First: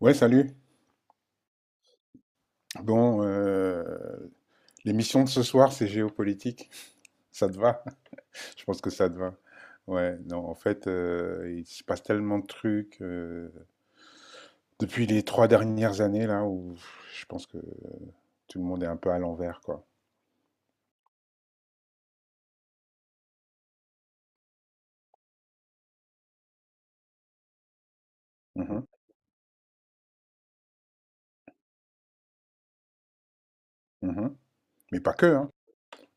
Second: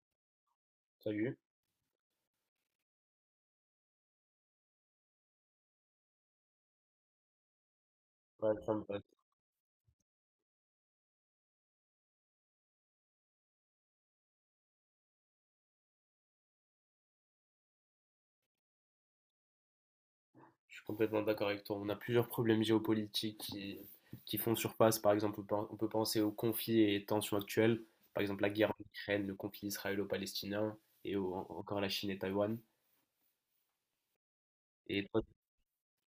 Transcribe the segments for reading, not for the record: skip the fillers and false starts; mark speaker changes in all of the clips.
Speaker 1: Ouais, salut.
Speaker 2: Salut.
Speaker 1: Bon, l'émission de ce soir, c'est géopolitique. Ça te va?
Speaker 2: Ouais,
Speaker 1: Je
Speaker 2: ça
Speaker 1: pense
Speaker 2: me
Speaker 1: que
Speaker 2: va.
Speaker 1: ça te va. Ouais, non, en fait, il se passe tellement de trucs depuis les 3 dernières années, là, où je pense que tout le monde est un peu à l'envers, quoi.
Speaker 2: Je suis complètement d'accord avec toi. On a plusieurs problèmes géopolitiques qui font surface. Par exemple, on peut penser aux conflits et tensions actuelles. Par exemple, la guerre en
Speaker 1: Mhm,
Speaker 2: Ukraine, le conflit israélo-palestinien et encore la Chine et Taïwan.
Speaker 1: mhm. Mais
Speaker 2: Et
Speaker 1: pas
Speaker 2: toi,
Speaker 1: que, hein.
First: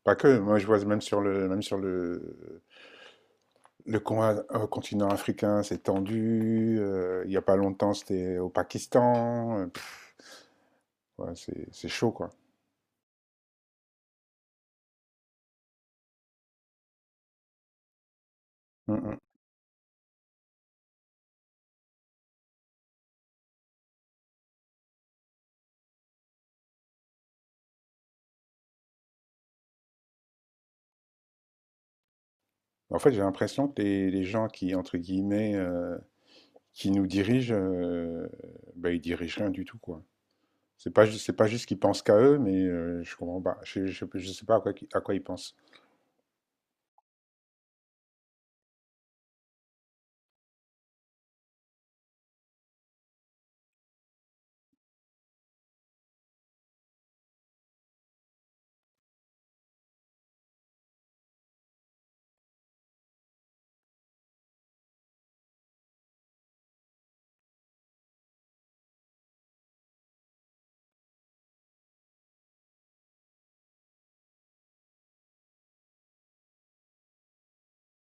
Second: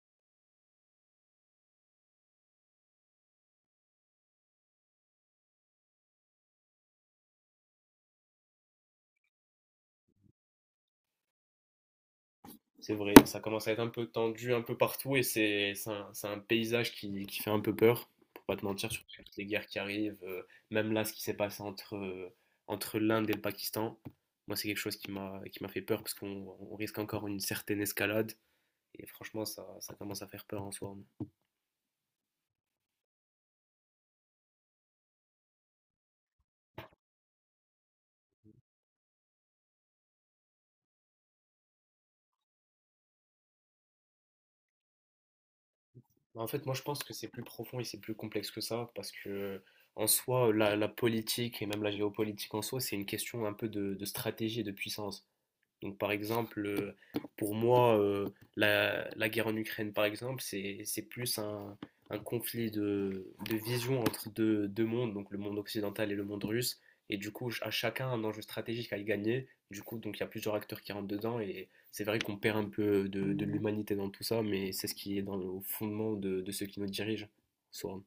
Speaker 1: Pas que. Moi, je vois même sur le con- continent africain, c'est tendu. Il y a pas longtemps, c'était au Pakistan. Ouais, c'est chaud, quoi.
Speaker 2: c'est vrai, ça commence à être un peu tendu un peu partout et c'est un paysage qui fait un peu peur, pour pas te mentir,
Speaker 1: Mmh
Speaker 2: surtout
Speaker 1: mh.
Speaker 2: avec toutes les guerres qui arrivent. Même là, ce qui s'est passé entre l'Inde et le Pakistan, moi, c'est quelque chose qui m'a fait peur parce qu'on risque encore une certaine escalade. Et franchement, ça commence à faire peur en soi.
Speaker 1: En fait, j'ai l'impression que les gens qui, entre guillemets, qui nous dirigent, bah, ils dirigent rien du tout, quoi. C'est pas juste qu'ils pensent qu'à eux, mais je comprends pas. Je sais pas à quoi ils pensent.
Speaker 2: En fait, moi, je pense que c'est plus profond et c'est plus complexe que ça, parce que en soi, la politique et même la géopolitique en soi, c'est une question un peu de stratégie et de puissance. Donc, par exemple, pour moi, la guerre en Ukraine, par exemple, c'est plus un conflit de vision entre deux mondes, donc le monde occidental et le monde russe. Et du coup, à chacun un enjeu stratégique à y gagner. Du coup, donc il y a plusieurs acteurs qui rentrent dedans. Et c'est vrai qu'on perd un peu de l'humanité dans tout ça, mais c'est ce qui est dans le au fondement de ceux qui nous dirigent, soit.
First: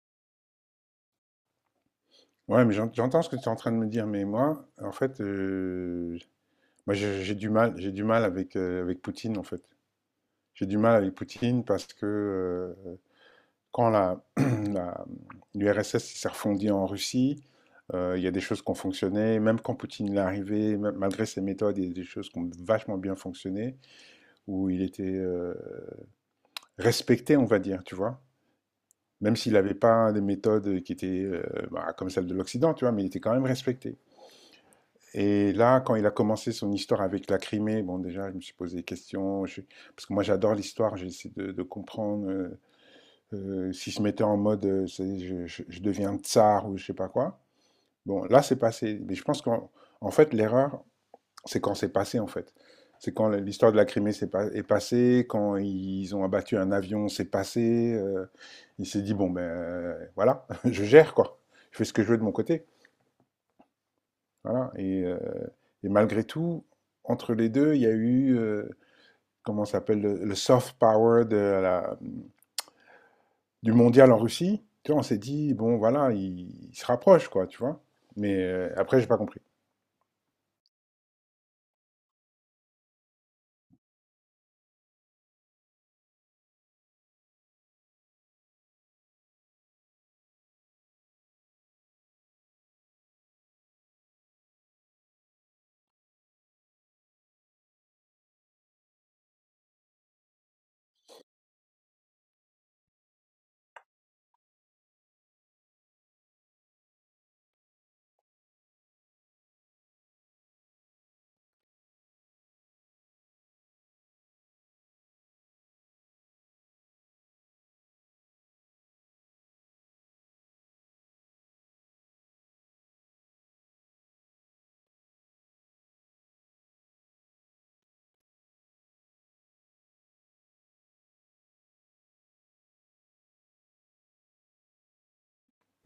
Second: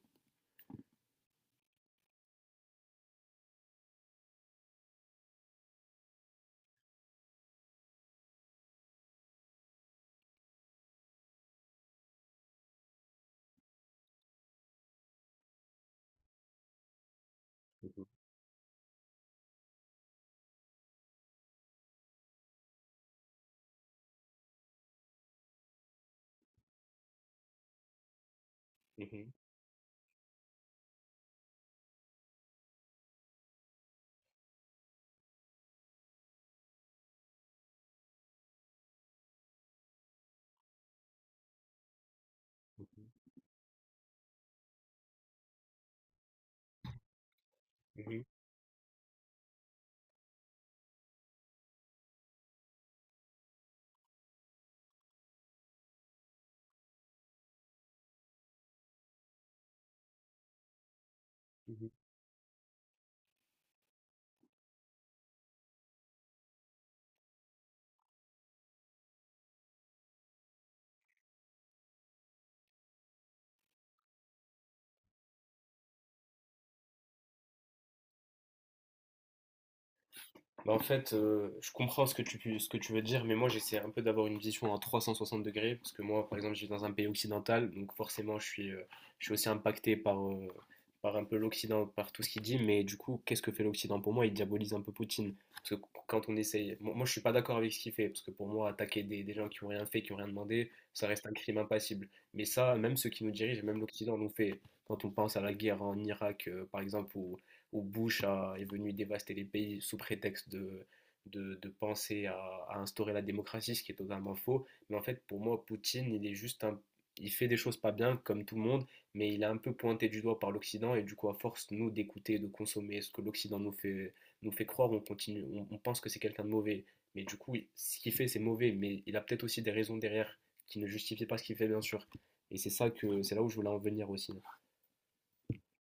Speaker 1: Ouais, mais j'entends ce que tu es en train de me dire, mais moi, en fait, moi, j'ai du mal avec Poutine, en fait. J'ai du mal avec Poutine parce que, euh, quand l'URSS s'est refondue en Russie.
Speaker 2: Mhm.
Speaker 1: Il y a des choses qui ont fonctionné, même quand Poutine est arrivé, malgré ses méthodes. Il y a des choses qui ont vachement bien fonctionné, où il était respecté, on va dire, tu vois.
Speaker 2: Mhm.
Speaker 1: Même s'il n'avait pas des méthodes qui étaient bah, comme celles de l'Occident, tu vois, mais il était quand même respecté. Et là, quand il a commencé son histoire avec la Crimée, bon, déjà, je me suis posé des questions, parce que moi, j'adore l'histoire, j'ai essayé de comprendre, s'ils se mettaient en mode, je deviens tsar ou je sais pas quoi.
Speaker 2: Mhm.
Speaker 1: Bon, là, c'est passé. Mais je pense qu'en en fait, l'erreur, c'est quand c'est passé, en fait. C'est quand l'histoire de la Crimée s'est pas- est passée, quand ils ont abattu un avion, c'est passé. Il s'est dit, bon, ben voilà, je gère, quoi. Je fais
Speaker 2: Mhm.
Speaker 1: ce que je veux de mon côté. Voilà. Et malgré tout, entre les deux, il y a eu, comment ça s'appelle, le soft power de du mondial en Russie, tu vois. On s'est dit, bon, voilà, il se rapproche, quoi, tu vois. Mais après, j'ai pas compris.
Speaker 2: Bah, en fait, je comprends ce que tu veux dire, mais moi j'essaie un peu d'avoir une vision à 360 degrés, parce que moi, par exemple, je vis dans un pays occidental, donc forcément, je suis aussi impacté par un peu l'Occident, par tout ce qu'il dit, mais du coup, qu'est-ce que fait l'Occident pour moi? Il diabolise un peu Poutine, parce que quand on essaye, moi, je suis pas d'accord avec ce qu'il fait, parce que pour moi, attaquer des gens qui ont rien fait, qui ont rien demandé, ça reste un crime impassible. Mais ça, même ceux qui nous dirigent, même l'Occident nous fait, quand on pense à la guerre en Irak, par exemple, ou où Bush est venu dévaster les pays sous prétexte de penser à instaurer la démocratie, ce qui est totalement faux. Mais en fait, pour moi, Poutine, il est juste un. Il fait des choses pas bien, comme tout le monde, mais il est un peu pointé du doigt par l'Occident, et du coup, à force, nous, d'écouter, de consommer ce que l'Occident nous fait croire, on continue, on pense que c'est quelqu'un de mauvais. Mais du coup, ce qu'il fait, c'est mauvais, mais il a peut-être aussi des raisons derrière qui ne justifient pas ce qu'il fait, bien sûr. Et c'est là où je voulais en venir aussi.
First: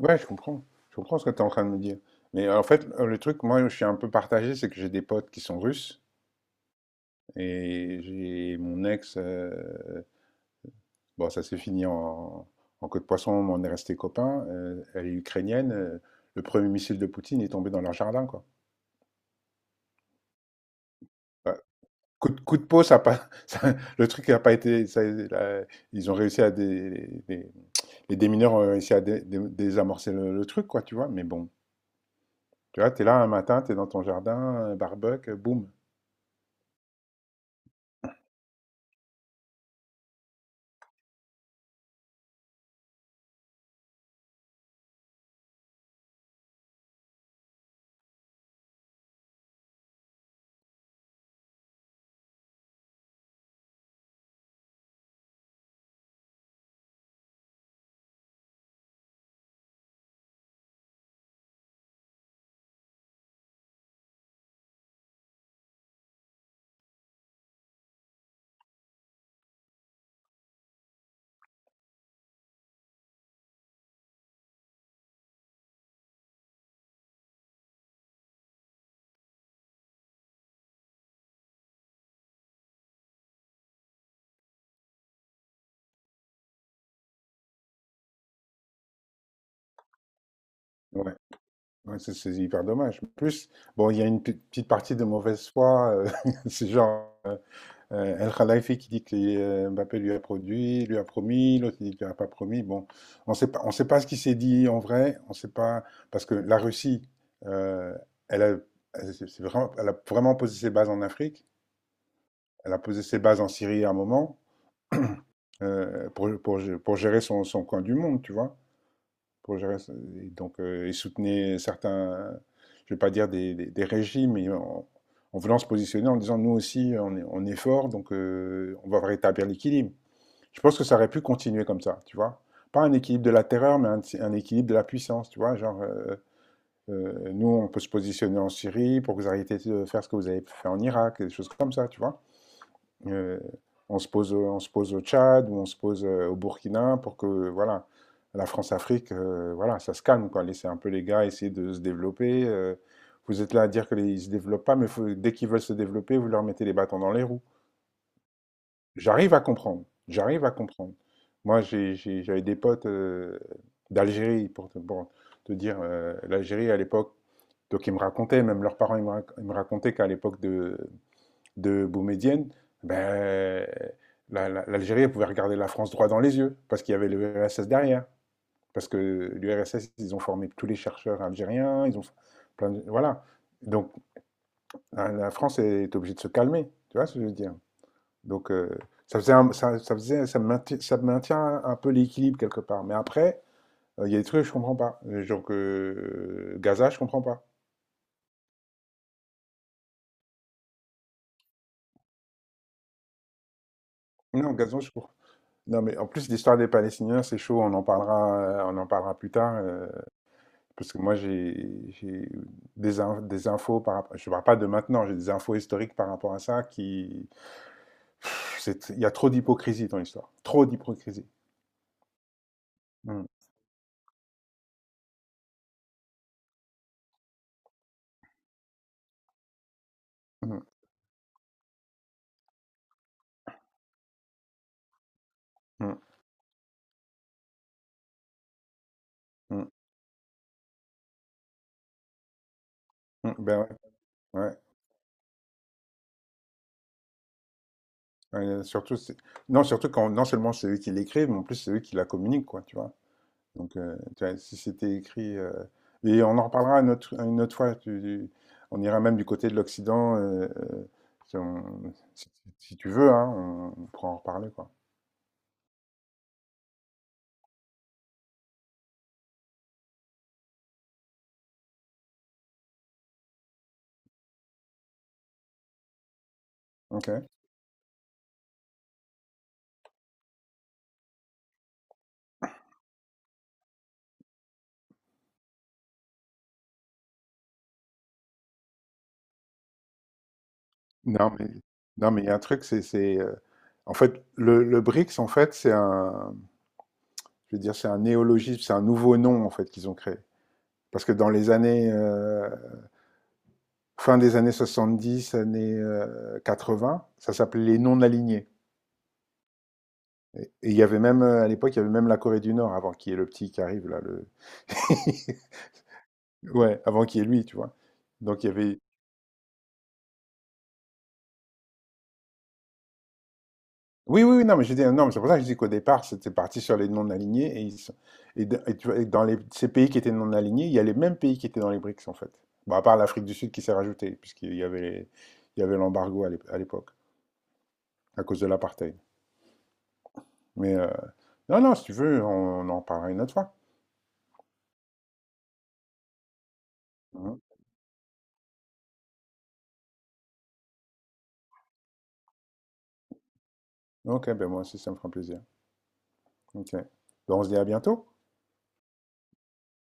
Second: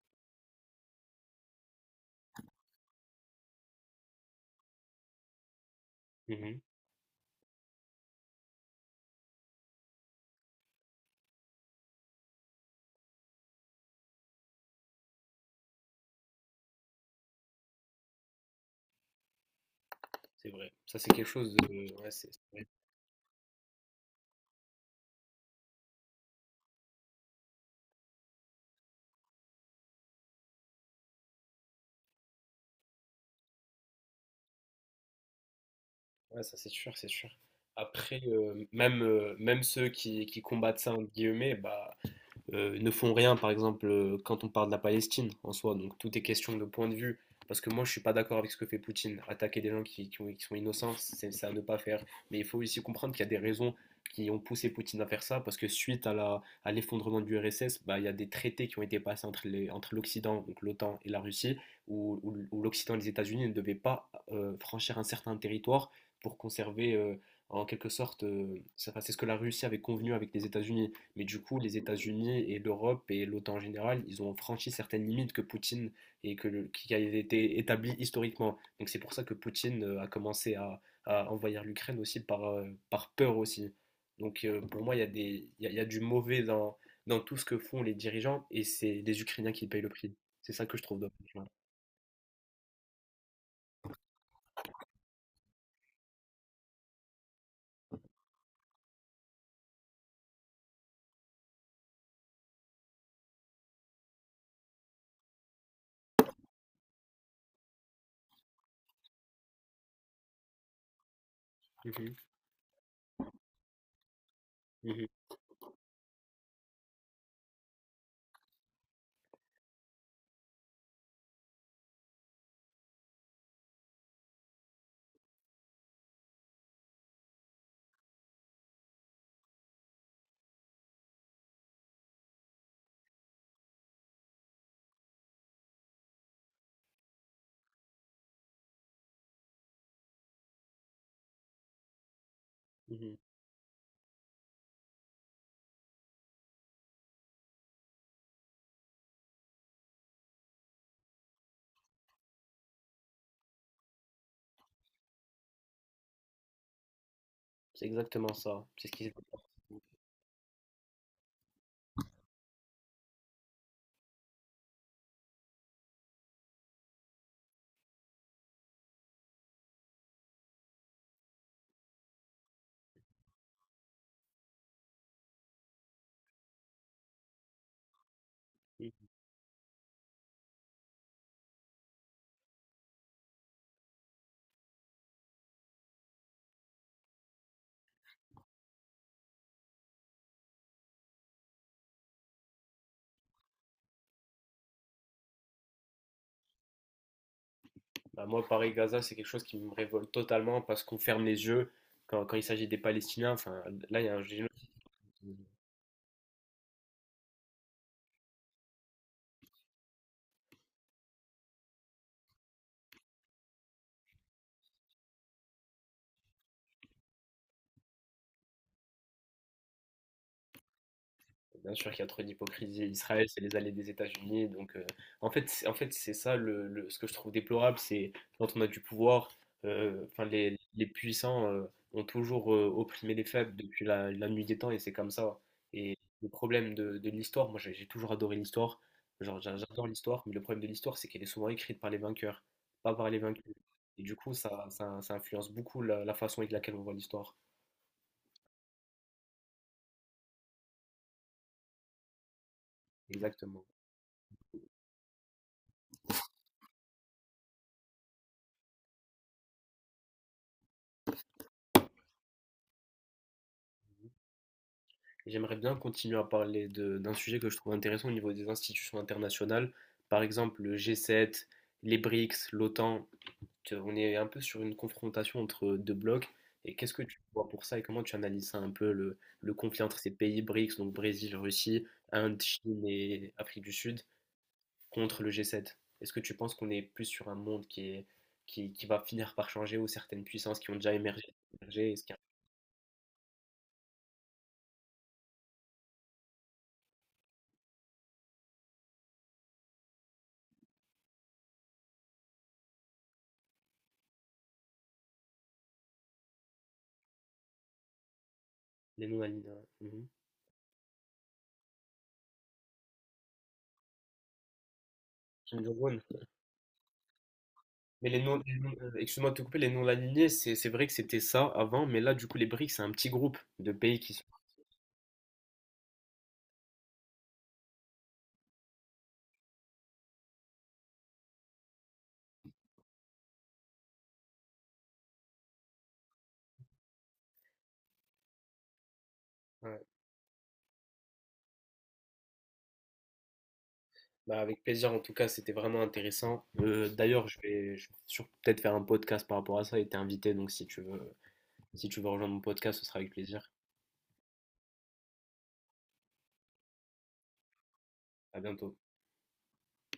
Speaker 1: Ouais, je comprends. Je comprends ce que tu es en train de me dire. Mais en fait, le truc, moi, je suis un peu partagé, c'est que j'ai des potes qui sont russes
Speaker 2: Mhm,
Speaker 1: et j'ai mon ex. Bon, ça s'est fini en queue de poisson, mais on est resté copains. Elle est ukrainienne. Le premier missile de Poutine est tombé dans leur jardin, quoi.
Speaker 2: c'est vrai. Ça, c'est quelque chose
Speaker 1: Bah,
Speaker 2: de. Ouais,
Speaker 1: coup de peau, ça a pas, le truc n'a pas été. Ça- la- ils ont réussi à des. Les démineurs ont réussi à désamorcer le truc, quoi, tu vois. Mais bon, tu vois, t'es là un matin, t'es dans ton jardin, barbecue, boum.
Speaker 2: ouais, ça c'est sûr, c'est sûr. Après, même ceux qui combattent ça, entre guillemets, bah, ne font rien, par exemple, quand on parle de la Palestine en soi. Donc tout est question de point de vue. Parce que moi, je ne suis pas d'accord avec ce que fait Poutine. Attaquer des gens qui sont innocents, c'est à ne pas faire. Mais il faut aussi comprendre qu'il y a des raisons qui ont poussé Poutine à faire ça. Parce que suite à l'effondrement du RSS, bah, il y a des traités qui ont été passés entre l'Occident, donc l'OTAN et la Russie, où l'Occident et les États-Unis ne devaient pas franchir un certain territoire pour conserver, en quelque sorte, c'est enfin, c'est ce que la Russie avait convenu avec les États-Unis. Mais du coup, les États-Unis et l'Europe et l'OTAN en général, ils ont franchi certaines limites que Poutine et que qui a été établi historiquement. Donc c'est pour ça que Poutine a commencé à envahir l'Ukraine aussi par peur aussi. Donc pour moi, il y a des, il y a du mauvais dans tout ce que font les dirigeants et c'est les Ukrainiens qui payent le prix. C'est ça que je trouve dommage.
Speaker 1: Ouais.
Speaker 2: Ouais.
Speaker 1: Ouais, c'est hyper dommage. En plus, bon, il y a une petite partie de mauvaise foi. C'est genre, El Khalifi qui dit que Mbappé lui a produit, lui a promis, l'autre il dit qu'il lui a pas promis. Bon, on sait pas, ce qui s'est dit en vrai. On sait pas parce que la Russie, euh, elle a, elle a vraiment posé ses bases en Afrique.
Speaker 2: Mhm,
Speaker 1: Elle a posé ses bases en Syrie à un moment.
Speaker 2: mhm,
Speaker 1: Pour gérer son coin du monde, tu vois. Pour gérer, et donc, il soutenait certains, je ne vais pas dire des régimes, mais en voulant se positionner en disant nous aussi, on est, fort, donc on va rétablir l'équilibre. Je pense que ça aurait pu continuer comme ça, tu vois. Pas un équilibre de la terreur, mais un équilibre de la puissance, tu vois. Genre, nous, on peut se positionner en Syrie pour que vous arrêtiez de faire ce que vous avez fait en Irak, des choses comme ça, tu vois.
Speaker 2: mhm.
Speaker 1: Euh, on se pose au Tchad ou on se pose au Burkina pour que, voilà, la France-Afrique, voilà, ça se calme, quoi. Laissez un peu les gars essayer de se développer. Vous êtes là à dire qu'ils ne se développent pas, mais dès qu'ils veulent se développer, vous leur mettez les bâtons dans les roues.
Speaker 2: C'est exactement ça. C'est ce qui s'est
Speaker 1: J'arrive à
Speaker 2: passé.
Speaker 1: comprendre. J'arrive à comprendre. Moi, j'avais des potes, d'Algérie, pour te, dire, l'Algérie à l'époque, donc ils me racontaient, même leurs parents, ils me racontaient qu'à l'époque de Boumedienne, ben, l'Algérie pouvait regarder la France droit dans les yeux, parce qu'il y avait l'URSS derrière. Parce que l'URSS, ils ont formé tous les chercheurs algériens, ils ont plein Voilà. Donc, France est obligée de se calmer, tu vois ce que je veux dire. Donc, ça, faisait un- ça faisait, ça maintient un peu l'équilibre quelque part. Mais après, il y a des trucs que je ne comprends pas. Genre que, Gaza, je ne comprends pas.
Speaker 2: Bah, moi, Paris-Gaza, c'est quelque chose qui me révolte totalement parce qu'on ferme les yeux quand il s'agit des Palestiniens. Enfin, là, il y a un
Speaker 1: Non,
Speaker 2: génocide.
Speaker 1: Gaza, je comprends. Non, mais en plus, l'histoire des Palestiniens, c'est chaud, on en parlera plus tard. Parce que moi, j'ai des infos par rapport. Je ne parle pas de maintenant, j'ai des infos historiques par rapport à ça qui. Il y a trop d'hypocrisie dans l'histoire. Trop d'hypocrisie.
Speaker 2: Bien sûr qu'il y a trop d'hypocrisie.
Speaker 1: Mm,
Speaker 2: Israël, c'est les allées des États-Unis. Donc, en fait, en fait, c'est ça ce que je trouve déplorable, c'est quand on a du pouvoir, enfin, les,
Speaker 1: mm,
Speaker 2: les puissants ont toujours opprimé les faibles depuis la nuit des temps et c'est comme ça.
Speaker 1: mm,
Speaker 2: Et le problème de l'histoire, moi j'ai toujours adoré l'histoire, genre
Speaker 1: mm,
Speaker 2: j'adore l'histoire, mais le problème de l'histoire, c'est qu'elle est souvent écrite par les vainqueurs, pas par les
Speaker 1: mm.
Speaker 2: vaincus.
Speaker 1: Ben ouais,
Speaker 2: Et du coup,
Speaker 1: ouais.
Speaker 2: ça influence beaucoup la façon avec laquelle on voit l'histoire.
Speaker 1: Euh, surtout, c'est- non, surtout quand non seulement c'est eux qui l'écrivent, mais en plus c'est eux qui la communiquent, quoi, tu vois.
Speaker 2: Exactement.
Speaker 1: Donc, tu vois, si c'était écrit. Et on en reparlera une autre fois. On ira même du côté de l'Occident, si, on- si- si tu veux, hein, on pourra en reparler, quoi.
Speaker 2: J'aimerais bien continuer à parler d'un sujet que je trouve intéressant au niveau des institutions internationales, par exemple le G7, les BRICS, l'OTAN. On est un peu sur une confrontation entre deux blocs. Et qu'est-ce que tu
Speaker 1: Ok.
Speaker 2: vois pour ça et comment tu analyses ça un peu le conflit entre ces pays BRICS, donc Brésil, Russie, Inde, Chine et Afrique du Sud, contre le G7? Est-ce que tu penses qu'on est plus sur un monde qui va finir par changer ou certaines puissances qui ont déjà
Speaker 1: Non,
Speaker 2: émergé,
Speaker 1: mais,
Speaker 2: émergé, est-ce
Speaker 1: non,
Speaker 2: qu'il y
Speaker 1: mais il y a un truc, en fait, le BRICS, en fait, c'est un, je veux dire, c'est un néologisme, c'est un nouveau nom, en fait, qu'ils ont créé. Parce que dans les années, fin des années 70, années vingts, ça s'appelait les non-alignés.
Speaker 2: a les non-alignés? Mhm.
Speaker 1: Et il y avait même, à l'époque, il y avait même la Corée du Nord, avant qu'il y ait le petit qui arrive, là, le. Ouais, avant qu'il y ait lui, tu vois.
Speaker 2: Mais
Speaker 1: Donc, il y
Speaker 2: les non-
Speaker 1: avait,
Speaker 2: excuse-moi de te couper, les non-alignés, c'est vrai que c'était ça avant, mais là, du coup, les BRICS, c'est un petit groupe de pays qui
Speaker 1: oui,
Speaker 2: sont.
Speaker 1: oui, oui, non, mais je dis, non, mais c'est pour ça que je dis qu'au départ, c'était parti sur les non-alignés. Et, ils sont- et d- et tu vois, et ces pays qui étaient non-alignés, il y a les mêmes pays qui étaient dans les BRICS, en fait. Bon, à part l'Afrique du Sud qui s'est rajoutée, puisqu'il y avait il y avait l'embargo à l'époque, à cause de l'apartheid.
Speaker 2: Ouais.
Speaker 1: Mais non, non, si tu veux, on en parlera une autre fois.
Speaker 2: Bah, avec plaisir, en tout cas, c'était vraiment intéressant. D'ailleurs,
Speaker 1: Mhm.
Speaker 2: peut-être faire un podcast par rapport à ça et t'es invité, donc si tu veux rejoindre mon podcast, ce sera avec plaisir.
Speaker 1: Ok, ben moi aussi, ça me fera plaisir. Ok. Ben, on se dit à bientôt.
Speaker 2: À bientôt.